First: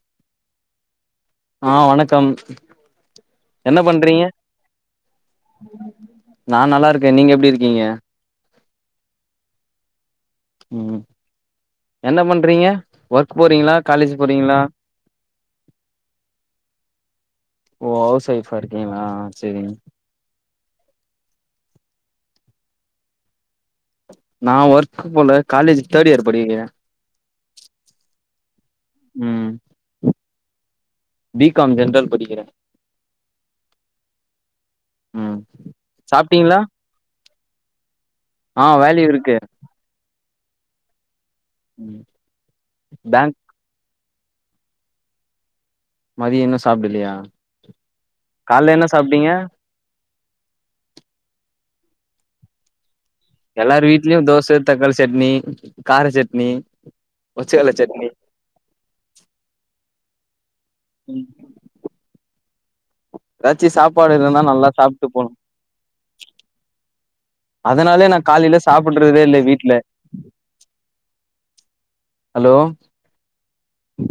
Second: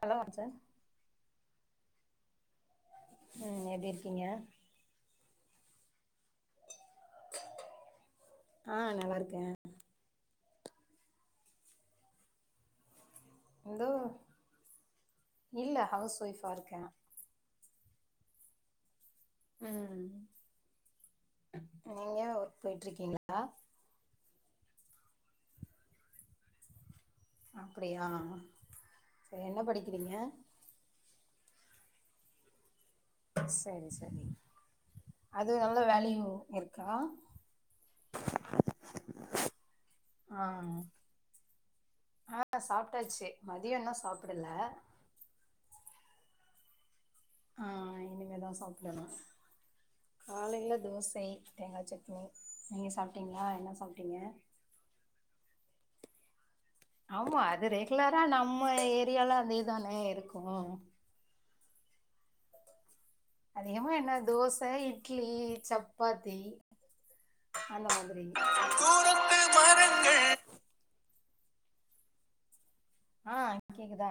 நல்லா வந்துச்சா அ வணக்கம் ம் என்ன எப்டி பண்றீங்க இருக்கீங்க நா நல்லா இருக்க நீங்க எப்டி இருக்கீங்க அ நல்லா இருக்க ம் என்ன பண்றீங்க ஒர்க் போறீங்ளா இந்தோ காலேஜ் போறீங்ளா இல்ல ஹவுஸ் ஒய்ஃபா இருக்கே ஓ ஹவுஸ் ஓயிஃப்பா இருக்கீங்ளா ம் நீங்க ஒர்க் போயிட்டு இருக்கீங்ளா நா ஒர்க் போல காலேஜ் தேர்ட் இயர் படிக்கிற அப்டியா சரி ம் என்ன படிக்கிறீங்க பி காம் ஜென்ரல் படிக்கிற சரி சரி ம் அதுவ் நல்ல வேல்யூ சாப்ட்டீங்களா இருக்கா அ வேல்யூ இருக்கு அ அ சாப்ட்டாச்சி பேங்க் மதியோ இன்னோ சாப்பிடல மதியோ இன்னோ சாப்டலையா அ இனிமே தா கால்ல என்ன சாப்டனோ சாப்ட்டீங்க காலையில தோச தேங்கா சட்னி நீங்க சாப் எல்லார் வீட்லயு தோச தக்காளி சட்னி கார சட்னி ஆமா அது ஒச்சக்கல்ல சட்னி ரெகுலரா நம்ம ஏரியால்ல அதேதானே இருக்கோ ம் ம் அதிகமா என்ன சாப்பாடு இருந்தா தோச நல்லா சாப்ட்டு இட்லி போனு சப்பாத்தி அந்த அதனாலே நா மாதிரி காலையில சாப்பட்றதே கூரத்து இல்ல வீட்ல மரங்கள் ஹலோ ஆ கேக்குதா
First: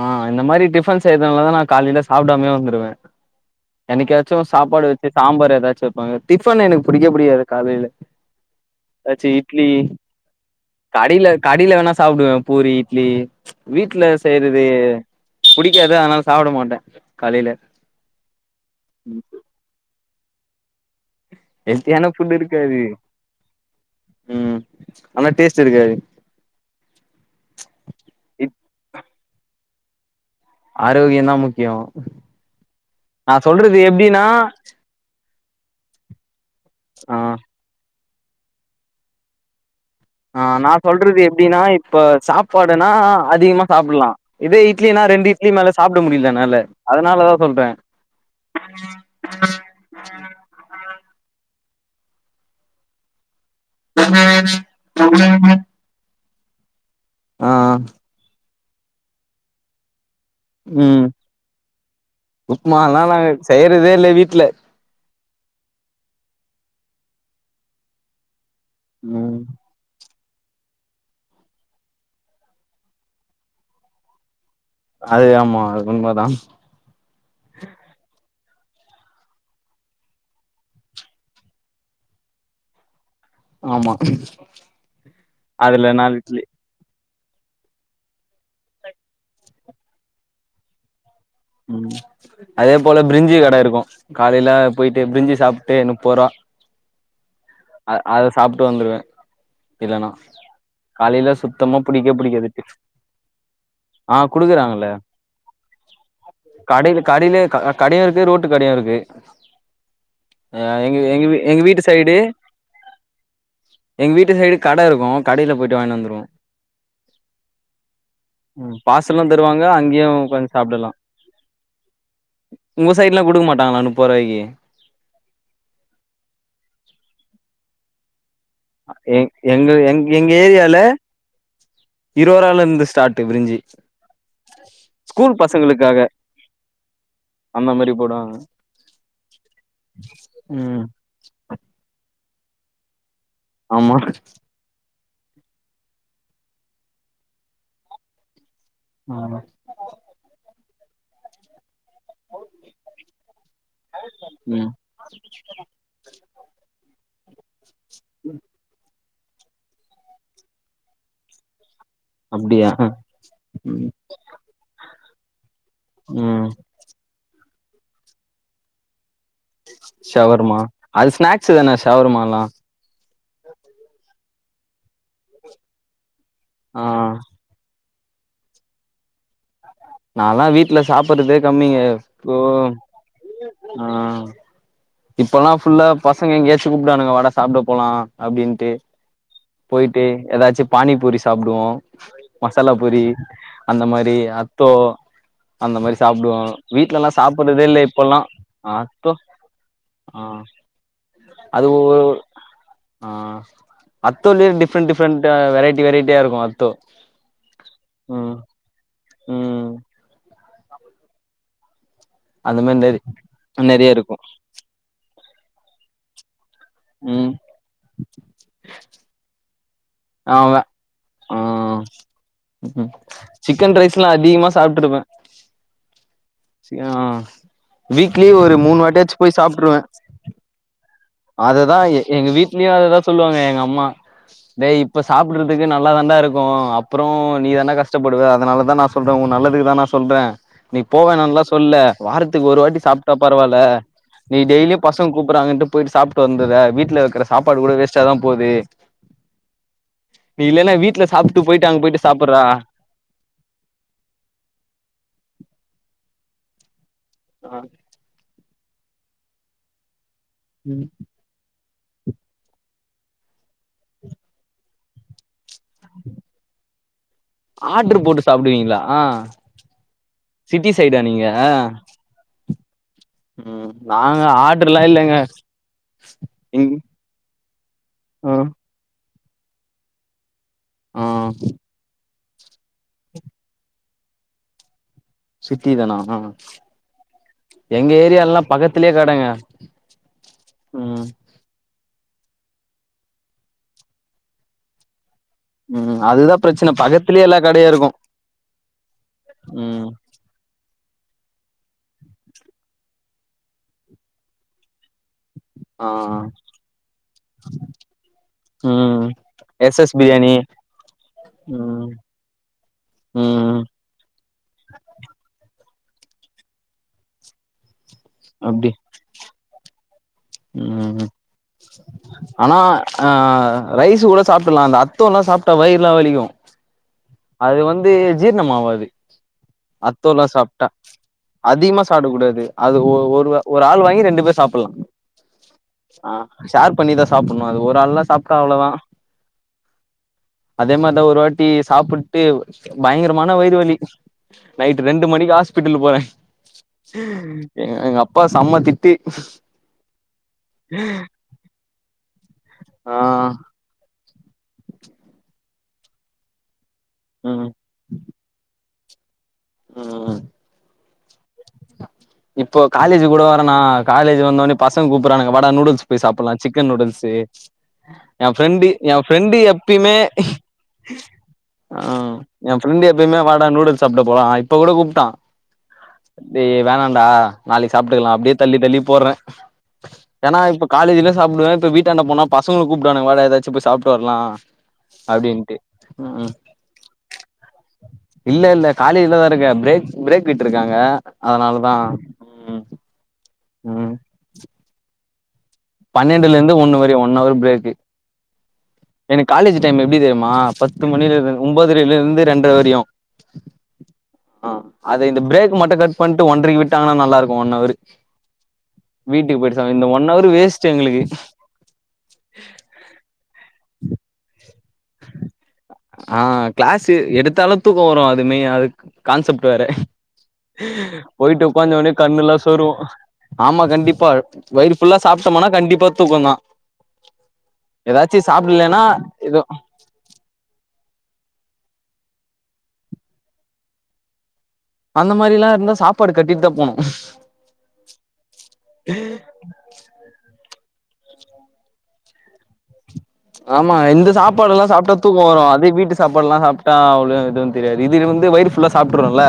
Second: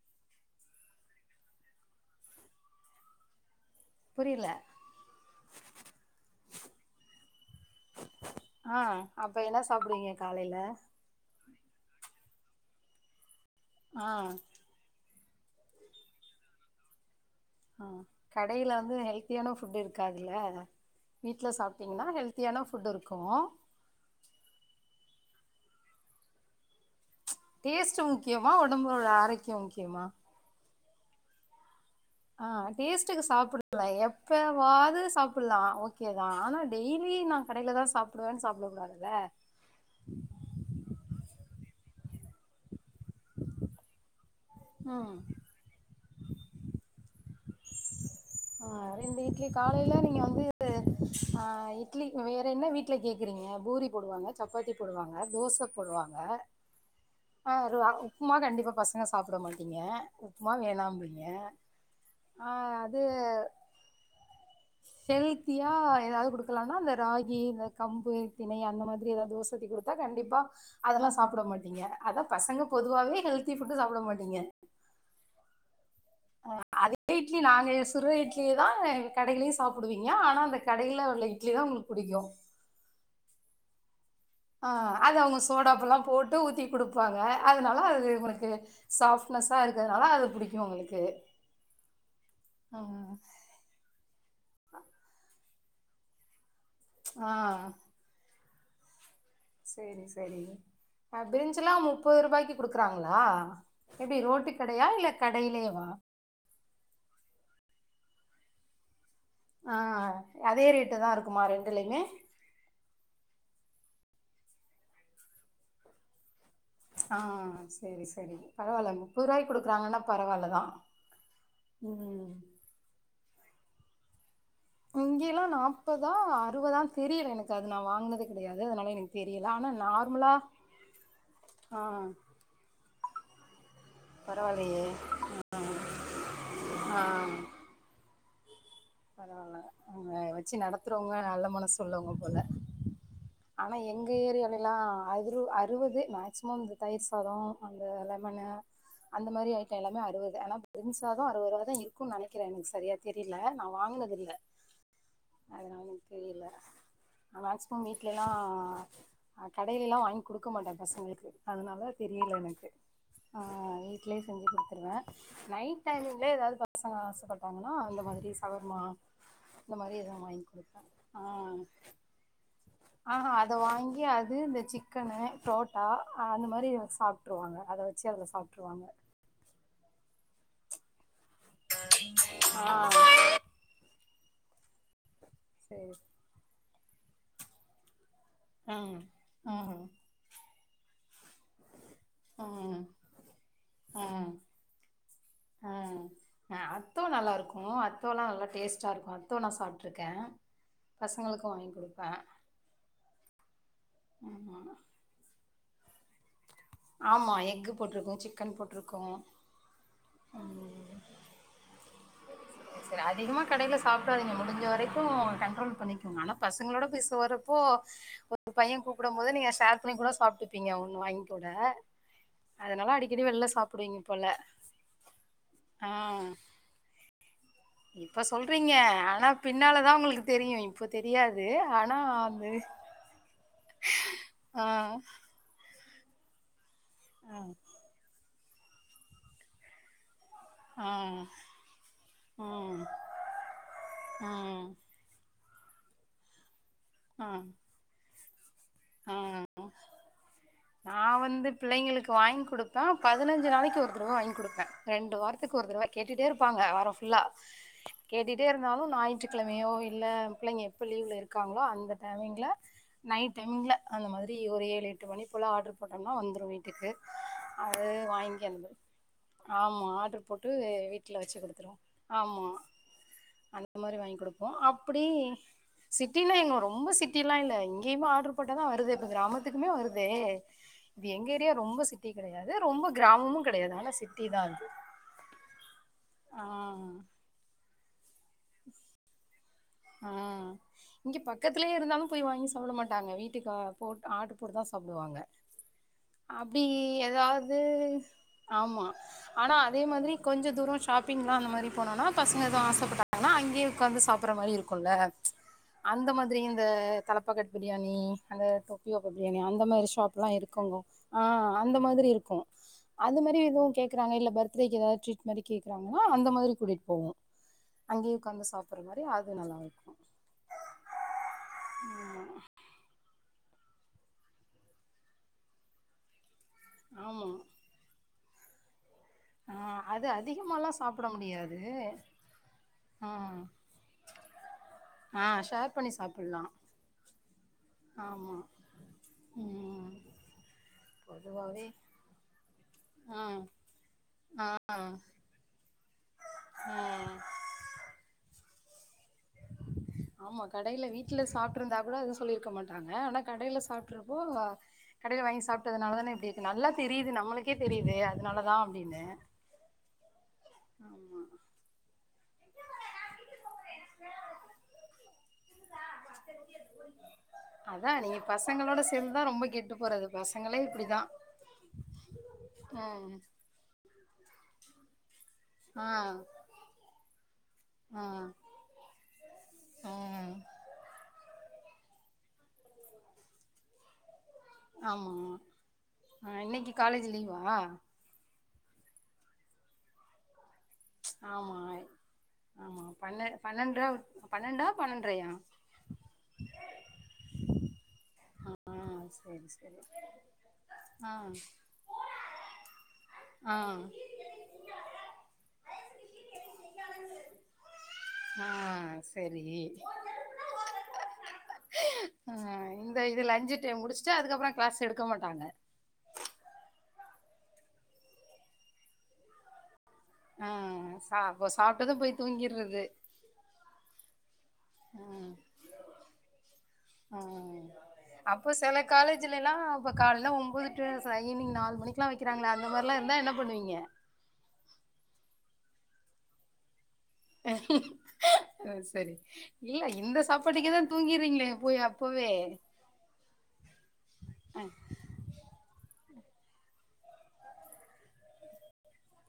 அ இந்த மாரி டிஃபன் செய்தனாலதா நா காலையில சாப்டாமயே வந்துருவ என்னிக்காச்சோ புரியல சாப்பாடு வச்சு சாம்பார் எதாச்சு வெப்பாங்க டிஃபன் எனக்கு புடிக்கே புடிக்காது காலையில ஆ ஏதாச்சு அப்போ என்ன இட்லி சாப்டுவீங்க காலையில கடையில கடையில வேணா சாப்டுவ பூரி இட்லி வீட்ல ஆ வே புடிக்காது அன்னால சாப்ட மாட்ட காலையில அ கடையில வந்து ம். ஹெல்த்தியான ஃபுட்டு இருக்காதுல்ல வீட்ல சாப்ட்டிங்ன்னா ஹெல்த்தியான ஃபுட் ஹெல்த்தியான இருக்காது ஃபுட் இருக்கோ ம் ஆனா டேஸ்ட்டு இருக்காது டேஸ்ட்டு முக்கியமா ஒடம்போட ஆரோக்கியோ முக்கியமா ஆரோக்கியோந்தா முக்கியோ அ டேஸ்டுக்கு நா சாப்புட [inaudible] சொல்றது டாது எப்டின்னா எப்பவாது சாப்புல்லா ஓகேதா ஆனா ஆ டெய்லின்னா வெளில தா சாப்டுவேன் சாப்ட கூடாதுல்ல ஆ நா சொல்றது எப்டின்னா இப்ப சாப்பாடுன்னா அதிகமா சாப்புல்லா இதே இட்லின்னா ம் ரெண்டு இட்லி மேல சாப்ட முடில என்னால அதனாலதா சொல்ற ஆ ரெண்டு இட்லி காலையில நீங்க வந்து ஆ இட்லி வேற என்ன வீட்ல கேக்குறீங்க பூரி போடுவாங்க சப்பாத்தி போடுவாங்க தோச போடுவாங்க ஆ அவ்ள்தா உப்மா கண்டிப்பா பசங்க சாப்பிட மாட்டீங்க உப் மா வேணாம்பீங்க ஆ அது ஆனா செய்றதே இல்ல வீட்ல ஹெல்த்தியா எதாவ்து குடுக்கலாம்மா அந்த ராகி இந்த கம்பு தினை அந்த மாதிரி எதாவ்து ம் தோச ஊத்தி குடு டுத்தா கண்டிப்பா அதெல்லா சாப்பிட மாட்டீங்க அதா பசங்க பொதுவாவே ஹெல்த்தி ஃபுட்டு சாப்பிட மாட்டீங்க அது ஆமா அது உண்ம தா அதே இட்லி நாங்க சுட்ற இட்லியே தா கடையிலயு சாப்டுவீங்க ஆனா அந்த கடையில உள்ள இட்லி தா புடிக்கும் ஆமா ஆ அது அவங்க சோடா அதுல உப்புல்லா நாலு போட்டு இட்லி ஊத்தி குடுப்பாங்க அதனால அது உனக்கு சாஃப்ட்னஸா இருக்கிறதுனால அது புடிக்கும் உங்களுக்கு ம் அதே போல ம். பிரிஞ்சி கட இருக்கும் காலையில போயிட்டு பிரிஞ்சி சாப்ட்டு முப்போர்வா ஆ அ அத சாப்ட்டு வந்துருவ செரி செரி அ பிரிஞ்சுல்லா சுத்தமா புடிக்கவே முப்பத்ரூபாய்க்கு புடிக்காது குடுக்குறாங்ளா ஆ எப்டி ரோட்டு கடையா குடுக்குறாங்கல்ல இல்ல கடையிலேவா கடைல கடையில இக் கடையும் இருக்கு ரோட்டு கடையும் இருக்கு ஆ அ அதே ரேட்டு எங்க தான் எங்க இருக்குமா எங்க வீட்டு சைடு எங்க வீட்டு சைடு கட இருக்கும் கடையில போயிட்டு வாய்ன்னு வந்துருவோ ஆ சேரி சேரி ம் பரவால்ல முப்பது பார்சலு ரூபாய்க்கு தருவாங்க குடுக்குறாங்கன்னா அங்கேயு பரவால்ல உக்காந்து தா சாப்டலா ம் உங்க சைட்லா குடுக்க மாட்டாங்களா முப்பது ரூபாய்க்கு இங்கெல்லா நாப்பதா அறுவதா தெரியல எனக்கு அது நா வாங்னதே எ எங்க எங் எங்க ஏரியால ஆ இருவரூவால இருந்து ஸ்டார்ட் பிரிஞ்சு பரவால்லையே! ஸ்கூல் பசங்களுக்காக ஆ அந்த மாரி போடுவாங்க பரவால்ல அங்க வெச்சி ம் நடத்துறவங்க நல்ல மனசு உள்ளவங்க போல ஆனா ஆமா எங்க ஏரியாலை லா அதுறு அறுவது மேக்சிமம் இந்த தயிர் சாதோ அந்த லெமன்னு அந்த ஆமா மாரி ஐட்டோ எல்லாமே அறுவது ஆனா பிரிஞ்சாதோ அறுவது ரூபாதா இருக்குனு நெனைக்கிறே எனக்கு சரியா தெரில நா வாங்குனதில்ல ம் அதுனால எக்கு தெரியல நான் மேக்ஸிமம் வீட்லல்லா கடையில்லா வாங்கி குடுக்க மாட்டே பசங்களுக்கு அதனால தெரியல எனக்கு அப்டியா ம் வீட்லயே செஞ்சி குடுத்துருவே நைட் டைம் ல ம் ஏதாவது பசங்க ஆசப்பட்டாங்கன்னா அந்த மாதிரி சவர்மா இந்த மாரி எதுவு வாங்கி ஷவர்மா குடுப்பே அது ஸ்நாக்ஸ் தானே ஷவர்மால்லா ஆ ஹா அத வாங்கி அது இந்த சிக்கனு புரோட்டா ஆ அந் அது மாரி ஆ சாப்புட்ருவாங்க அத வெச்சி அதல சாப்புட்ருவாங்க நான்லா வீட்ல சாப்புட்றதே கம்மிங்க போ ஆ ஆ இப்பெல்லா ஃபுல்லா சேரி பசங்க எங்கயாச்சு கூப்புடுவானுங்க வாடா சாப்ட போலா அப்டின்ட்டு ம் ம் போயிட்டு ஏதாச்சி பானி பூரி சாப்டுவோ மசாலா ம் பொரி அந்த மாரி ம் அத்தோ ஆ அந்த மாரி சாப்டுவோ ஆ அத்தோ வீட்லல்லா நல்லா இருக்கு சாப்புட்றதே இல்ல இப்பல்லா அத்தோல்லா நல்லா டேஸ்டா இருக்கு அத்தோ நா சாப்ட்டு இருக்கே ஆ பசங்களுக்கு அது வாங்கி ஒ குடுப்பே ஆ அத்தோலயே டிஃப்ரெண்ட் டிஃப்ரெண்ட்டா வெரைட்டி வெரைட்டியா இருக்கு அத்தோ ஆமா எக்கு போட்டிருக்கு ம் சிக்கன் போட்டிருக்கு ம் அந்த மாரி நெறி சேரி அதிகமா கடயில நெறைய இருக்கு சாப்டாதீங்க முடிஞ்ச வரைக்கு கண்ட்ரோல் பண்ணிக்குங்க ஆனா பசங்களோட போய் ம் சோறு போ ஒரு பைய கூப்படமோது நீங்க ஷேர் பண்ணி கூட ஆமா சாப்ட்டுப்பீங்க ஒன்னு வாங்கி ஆ கூட அதனால ம் அடிக்கடி வெள்ல சிக்கன் சாப்பிடுவீங்க ரைஸ்லா போல அதிகமா ஆ சி ஆ வீக்லி ஒரு மூணு வாட்டியாச்சி போய் சாப்ட்ருவே அவங்களுக்கு தெரியு இப்ப தெரியாது அததா ஆனா எ எங்க அது வீட்லயு அததா சொல்லுவாங்க எங்க அம்மா ஆ டேய் இப்ப சாப் புட்றதுக்கு நல்லா தாண்டா இருக்கு அப்றோ நீ தான்டா கஷ் ஷ்டப்படுவ அதனால தா நா சொல்றே உன் நல்லதுக்குதா நான் சொல்றே நீ ஆ போவேனான்லா சொல்ல வாரத்துக்கு ஒரு வாட்டி ம் சாப்ட்டா பரவால்ல நீ ம் டெய்லியு பச ங்க கூப்பட்றாங்கன்னுட்டு போயிட்டு சாப்புட்டு வந்துட்ர வீட் ல இருக்குற ம் சாப்பாடு கூட வேஸ்டா தா போது ம் நீ இல்லைனா வீட்ல சாப்புட்டு போயிட்டு அங்க போயி சாப்புட்றா தா பதினஞ்சி நாளைக்கு ஒரு தடவ வாங்கி குடுப்பே ரெண்டு வாரத்துக்கு ஒரு தடவ கேட்டுகிட்டே இருப்பாங்க வாரோ ஃபுல்லா ஆ கேட்டுட்டே இருந்தாலு ஞாயிற்றுக்கெழமையோ இல்ல பிள்ளைங்க எப்ப லீவ்ல இருக் க்காங்களோ அந்த டைமிங்ல நைட் டைமிங்ல அந்த மாரி ஒரு ஏழு எட்டு மணி குல்லா ஆர்டரு போட்டோம்னா வந்துரு வீட்டுக்கு அது ஆர்ட்ரு போட்டு வாங்கியாந்து சாப்டுவீங்களா ஆமா ஆர்டரு போட்டு சிட்டி சைடா வீட்டுல நீங்க வெச்சி குடுத்துருவோ ஆமா ம் அந்த மாரி வாங்கி நாங்க குடுப்போ ஆர்ட்ருலா அப்டி இல்லங்க சிட்டினா எங்க இங் ரொம்ப சிட் ட்டிலா இல்ல இங்கேயுமே ஆ ஆர்ட்ரு போட்டாதா வருது இப்ப கிராமத்துக்குமே வருதே ஆ எங்க ஏரியா ரொம்ப சிட் சிட்டி கெடையாது ரொம்ப கிராமமு கெடையாது ஆனா சிட்டி தா அது சிட்டி தானா ஆ எங்க ஏரியால்லா பக்கத்துலே கடங்க ஆ ஆ ம் இங்க பக் கத்துலே இருந்தாலு போய் வாங்கி சாப்ட மாட்டாங்க வீட்டுக்கு ஆ போட் ஆர்ட்ரு போட்டுதா சாப்டுவாங்க ம் அதுதா அப்டி பிரச்சன பக்கத்துலயே எல்லா எதாவது கடையு இருக்கு ஆமா ஆனா அதே ம் மாதிரி கொஞ்ச தூரோ ஷாப்பிங்லா அந்த மாரி போனோனா பசங்க எதுவு ஆசப்பட்டாங்கனா அங்கே ஒக்காந்து சாப்புட்ற மாரி இருக்கு க்குல்ல ஆ அந்த மாதிரி இந்த தலப்பாக்கட் பிரியாணி அந்த தொப்பி ம் வாப்பா பிரியாணி அந்த எஸ் மாரி எஸ் ஷாப்ல்லா பிரியாணி இருக்குங்கோ ஆ அந்த ம் மாதிரி இருக்கு அது மாரி ம் எதுவு கேக் க்றாங்க இல்ல பர்த்டே எதாவது ட்ரீட் மாரி கேக்குறாங்கனா அந்த மாதிரி கூட்டிட்டு போவோ அங்கே ஒக்காந்து சாப்புட்ற மாரி அதுவு நல்லாருக்கும் ம் ம் ம் ஆனா ஆ ரைஸு கூட சாப்புட்ர்லா அந்த அத்தோல்லா சாப்டா வயிறுலா வலிக்கும் ஆமா அது வந்து ஜீர்ணமாவாது ஆ அது அத்தோல்லா சாப்ட்டா அதிகமாலா சாப்ட முடியாது அதிகமா சாப்ட கூடாது அது ஆ ஒரு ஒரு ஆள் வாங்கி ரெண்டு பேர் சாப்புட்லா ஆ ஷேர் பண்ணி சாப்புட்லா ஷேர் பண்ணி தா சாப்புட்னு அது ஒரு ஆள்லா சாப்டா ஆமா அவ்ளோதா ம் அதே மாரிதா ஒரு வாட்டி பொதுவாவே சாப்புட் ட்டு ஆ பயங்கரமான வயிறு வலி ஆ நைட்டு ரெண்டு மணிக்கு ஹாஸ்பிட்டல் போறே ம் எங் எங்க அப்பா செம்ம திட் ஆமா கடையில வீட்ல சாப்ட்ருந்தா கூட எதுவு சொல்லிருக்க மாட்டாங்க ஆ ஆனா கடையில சாப்ட் ட்றப்போ கடையில வாங்கி சாப்ட்டதுனால தான இப்டி இருக்கு நல்லா தெரியுது ம் நம்மளுக்கே தெரியுது அதுனால தா அப்டின்னு ம் ம் ஆமா இப்போ காலேஜ் கூட வரே நா காலேஜ் வந்தோன்ன பசங்க கூப்டறானுங்க வாடா நூடுல்ஸ் போய் சாப்புட்லா சிக்கன் நூடுல்ஸு அதா நீங்க ஏ ஃப்ரெண்டு பசங்களோட ஏ சேந்துதா ஃப்ரெண்டு ரொம்ப கெட்டு எப்பையுமே போறது பசங்களே இப்டிதா ஆ ஏ ஃப்ரெண்டு ம் எப்பையுமே வாடா நூடுல்ஸ் சாப்ட போலா இப்ப கூட கூப்ட்டா ஆ டே வேணான்டா நாளைக்கு ஆ சாப்ட்டுக்கலா அப்டியே தள்ளி தள்ளி போட்றே ம் ஏனா இப்ப காலேஜுல சாப்டுவே இப்ப வீட்டாண்ட போனா பசங்க கூப்டுவானுங்க வாடா எதாச்சு போய் சாப்ட்டு வர்லா ஆமா ஆ இன்னக்கி காலேஜ் லீவா இல்ல இல்ல காலேஜ்லதா இருக்கே ப்ரேக் பிரேக் விட்டுருக்காங்க ஆமா ஆ ஆமா பன்னட் பன்னென்ற ம் பன்னென்டா பன்னெட்றயா பன்னென்டுல இருந்து ஒன்னு வரையு ஒன்னவர் ப்ரேக்கு ஆ எனக்கு செரி காலேஜ் செரி டைம் எப்டி தெரியுமா பத்து ஆ மணியிலருந்து ஒம்பதுரைலருந்து ரெண்ட்ர வரையு ஆ ஆ அது இந்த ப்ரேக் மட்டு கட் பண்ட்டு ஒன்றைக்கு விட்டாங்னா நல்லாருக்கு ஒன்னவரு ஆ வீட்டுக்கு செரி போயிட் சாப்டு இந்த ஒன் ஹவரு வேஸ்ட்டு எங்களுக்கு ஆ இந்த இது லஞ்ச்சு டைம் முடிச்சுட்டு அதுக்கப்பறோ க்ளாஸ் எடுக்க மாட்டாங்க ஆ க்ளாஸு எடுத்தாலு தூக்கோ வரு அதுமே அது கான்செப்ட்டு வேற ஆ சா பொயிட்டு சாப்ட்டது உக்காந்தோனயு போய் கண்ணெல்லா தூங்கிறது சொருவு ஆமா கண்டிப்பா வயிறு ஃபுல்லா சாப்ட்டோமுனா கண்டிப்பா தூக்கந் தா ம் அப்ப செல சாப்டலன்னா எதோ காலேஜிலலா இப்ப கால்ல ஒம்பது டூ ச ஈவினி்ங் நாலு மணிக்லா வைக்கிறங்ளே அந்த மாரிலா இருந்தா என்ன பண்ணுவீங்க அந்த மாரிலா இருந்தா சாப்பாடு கட்டிட்டு தா போனு அ சரி இல்ல இந்த சாப்பாட்டுக்கே தா தூங்கிறீங்ளே போய் அப்பவே ஆமா இந்த சாப்பாடுலா சாப்ட்டா தூக்க வரு அதே வீட்டு சாப்பாட்லா சாப்ட்டா அவ்ளோ எதுவு தெரியாது இது வந்து வயிறு ஃபுல்லா சாப்ட்ருவேல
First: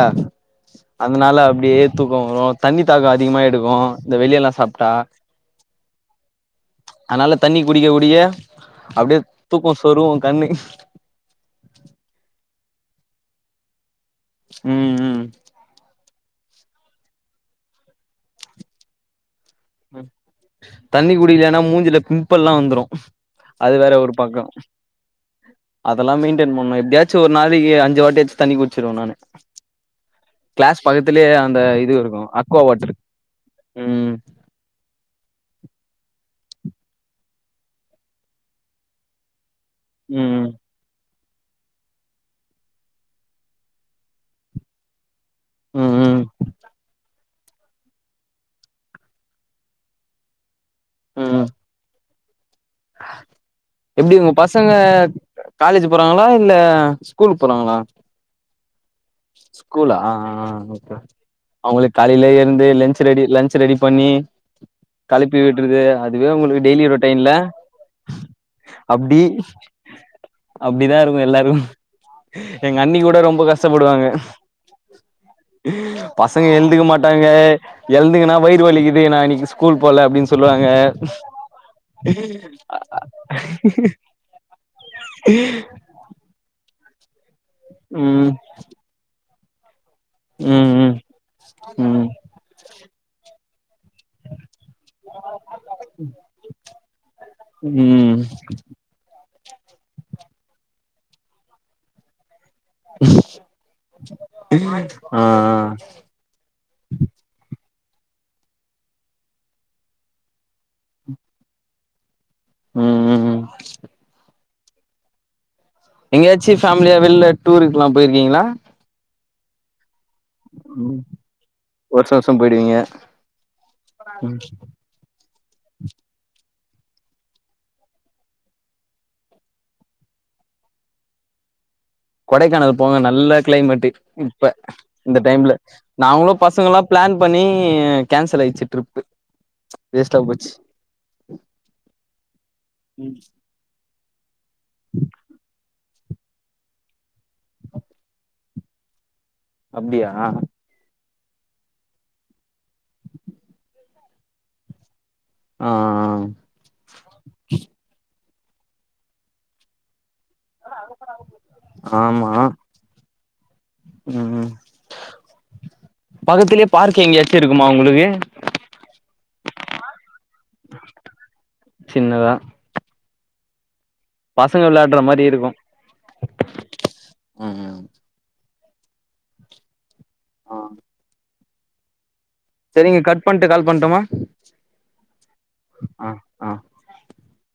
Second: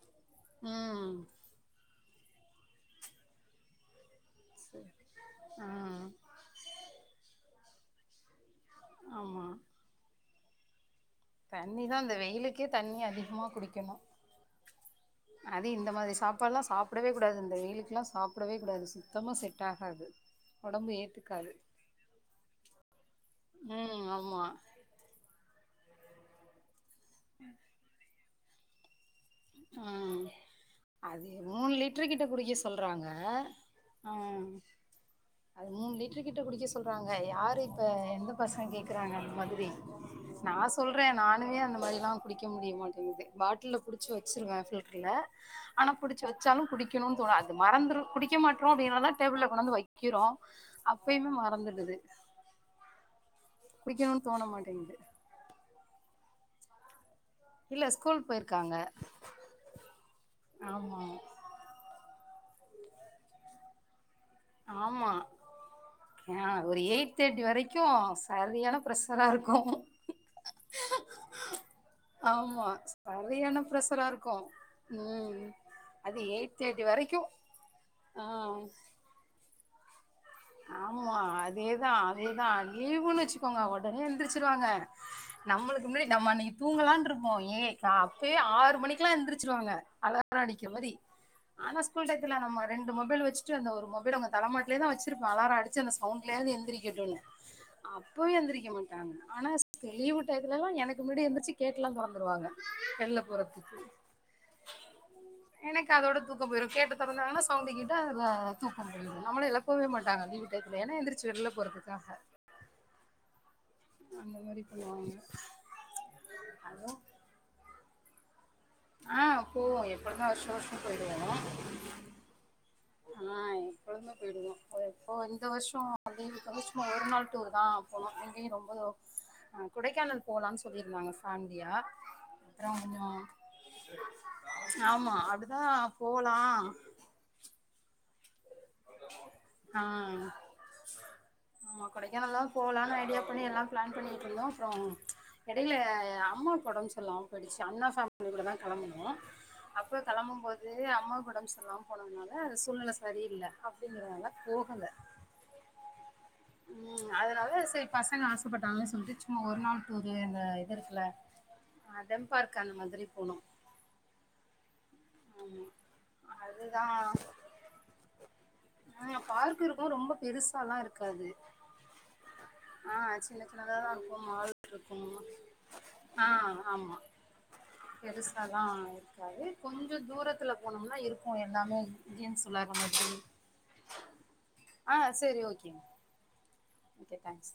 ம் அதனால அப்டியே தூக்க வரு தண்ணி தாக அதிகமா எடுக்கு இந்த வெளியெல்லா சாப்ட்டா ஆ அதனால தண்ணி குடிக்க குடிக்க அப்டியே ஆமா தூக்கொ சொருவு கண்ணு தண்ணிதா இந்த வெயிலுக்கே தண்ணி அதிகமா குடிக்கணு ம் ம் அது இந்த மாதிரி சாப்ட்லா சாப்புடவே கூடாது இந்த வெயிலுக்குலா சாப்புடவே கூடாது சுத்தமா செட் ஆகாது ஒடம்பு தண்ணி ஏத்துக்காது குடிக்லனா மூஞ்சில பிம்பள்லா வந்துரு அது வேற ம் ஒரு ஆமா பக்கோ அதெல்லா மெயின்டென் பன்னு எப்டியாச்சு ஒரு நாளைக்கி அஞ்சி வாட்டியாச்சு தண்ணி குடிச்சிர்வே நானு ஆ கிளாஸ் அது பக்கத்துலயே அந்த மூணு இது லிட்ரு இருக்கு கிட்ட குடிக்க அக்வா வாட்டர் சொல்றாங்க ஆ ம் அது மூணு லிட்ரு கிட்ட குடிக்க சொல்றாங்க யாரு இப்ப எந்த பசங்க கேக்குறாங்க அந்த மாதிரி ம் நா சொல்ற நானூமே அந்த மாரிலா குடிக்க முடியமாட்டேங்கிது பாட்டில்ல புடிச்சி வச்சிருவே பில்ட்ருல ஆனா ம் ம் புடிச்சி வச்சாலு குடிக்கினு தோனாது மறந்ரு குடிக்க மாட்றோ வேணுனா டேபிள்ல கொண்டாந்து வைக்கிறோ அப்பயுமே ம் மறந்துடுது எப்டி குடிக்கணுனு ஒங்க தோண பசங்க மாட்டேங்குது காலேஜி போறாங்களா இல்ல ஸ்கூல் போறாங்களா இல்ல ஸ்கூல் பொயிர்க்காங்க ஸ்கூலா ஆ ஆ ஓகே அவுங்ளுக்கு காலைலே எழ்ந்து லன்ஞ்சு ரெடி லன்ஞ்சு ரெடி பண்ணி ஆமா கெளப்பி விடுறது அதுவே ஆ உங்களுக்கு ஒரு டெய்லி எயிட் ரொட்டீன்ல தேர்ட்டி வரைக்கு சரியான அப்டி ப்ரெஷரா இருக்கு அப்டிதா இருக்கு எல்லாரு எங்க அண்ணி கூட ரொம்ப கஷ் பிரஷரா இருக்கு ம் அது பசங்க எயிட் எழுந்துக தேர்ட்டி வரைக்கு மாட்டாங்க ஆ எழுதுங்கன்னா வயிற வலிக்கு து நா இன்னிக்கு ஸ்கூல் போல அப்டின் சொல்வாங்க ஆமா அதேதா அதேதா லீவுன்னு வச்சுக்கோங்க ஒடனே எந்திரிச்சிருவாங்க நம்மளுக்கு முன்னாடி நம்ம அன்னிக்கு தூங்கலானு இருப்போ ஏ க ம் அத்தயே ஆறு மணிக்லா எந்திரிச்சிருவாங்க அலா ரடிக்க ம் மாரி ம் ஆனா ஸ்கூல் ம் டைத்துல நம்ம ரெண்டு மொபைல் வச்சுட்டு அந்த ஒரு மொபைல அவங்க தல மாட்லே தா வச் சிருப்போ அலார அடிச்சி அந்த சவுண்ட்லயாது எந்திரிக்கட்டுனு ம் அப்ப எந்திரிக்க மாட் டாங்க ஆனா லீவு டையத்துலலா எனக்கு முன்னாடி எந்திரிச்சி கேட்டுலா தொறந்துருவாங்க வெள்ல போறத்துக்கு ஆ எனக்கு அதோட தூக் கோ பொயிரு கேட்ட தொறந்தாங்கன்னா சவுண்ட கேட்டா அதா தூக்க பொயிடு நம்மளே எதா தூங்கவே மாட்டாங்க லீவு டயத்துல ஏனா எந்திரிச்சி வெள்ல போறதுக்காக ம் ம் அந்த மாரி பண்ணுவாங்க எங்கயாச்சு ஃபேமிலியா வெள்ல டூருக்குல்லா போயிருக்கீங்களா ஆ போவோ எப்பனா வர்ஷ வர்ஷோ போயிடுவோ வர்ஷ வர்ஷம் போயிடுவீங்க ஆ எப்பொழுதுமே போய்டுவோ ஓ இந்த வர்ஷோ வந்து [unintelligible] ஒரு நாள் டூருதா போனோ இங்கையு ரொம்போ ஆ குடைக்கானல் போலான் சொல்லியிருந்தாங்க சந்தியா கொடைக்கானல் போங்க நல்ல கிளைமேட்டு இப்ப ஆமா இந்த டைம்ல அப்படிதான் நாங்களு போலாம் பசங்களா பிளான் பண்ணி கேன்சலாயிச்சு ட்ரிப் ஆ ஆமா கொடைக்கனல்லா போலானு ஐடியா பண்ணி எல்லா பிளான் பண்ணிட்டுருந்தோ அப்புறோ எடயில அம்மாக் ஒடம் செர்ல்லாம் போய்டிச்சு அண்ணா ஃபேமிலி கூட தா கெளம்புனோ அப்ப அப்டியா கெளம்பும் போ து அம்மாக் ஒடம் சர்ல்லாம் போனதுனால அது சூழ்நில சரி இல்ல அப்டிங்கறனால போகல ஆ ம் அதனால செர் பசங்க ஆசப்பட்டாங்கன் சொல்ட்டு சும்மா ஒரு நாள் டூரு அந்த இருக்குல அ தெம் ஆமா பார்க் அந்த மாதிரி போனோ ம் ம் ஆமா பக்கத்திலயே அதுதா பார்க் எங்கயாச்சு இருக்குமா உங்களுக்கு ஆ பார்க் இருக்கு ரொம்ப பெருசால்லா இருக்காது சின்னதா ஆ சின்ன சின்னதாதா இரு க்கு மால் பசங்க விளையாடுற இருக்கும் மாரி இருக்கு ஆ ஆம்மா ம் ம் பெருசால்லா இருக்காது கொஞ்சோ தூரத்துல ஆ போனோம்ன்னா இருக்கு எல்லாமே கேம்ஸ் விள்ளாற மாரி சரிங்க கட் பண்டு கால் பண்டுமா ஆ சரி ஓகேங்க அ அ ஓகே டேங்க்ஸ்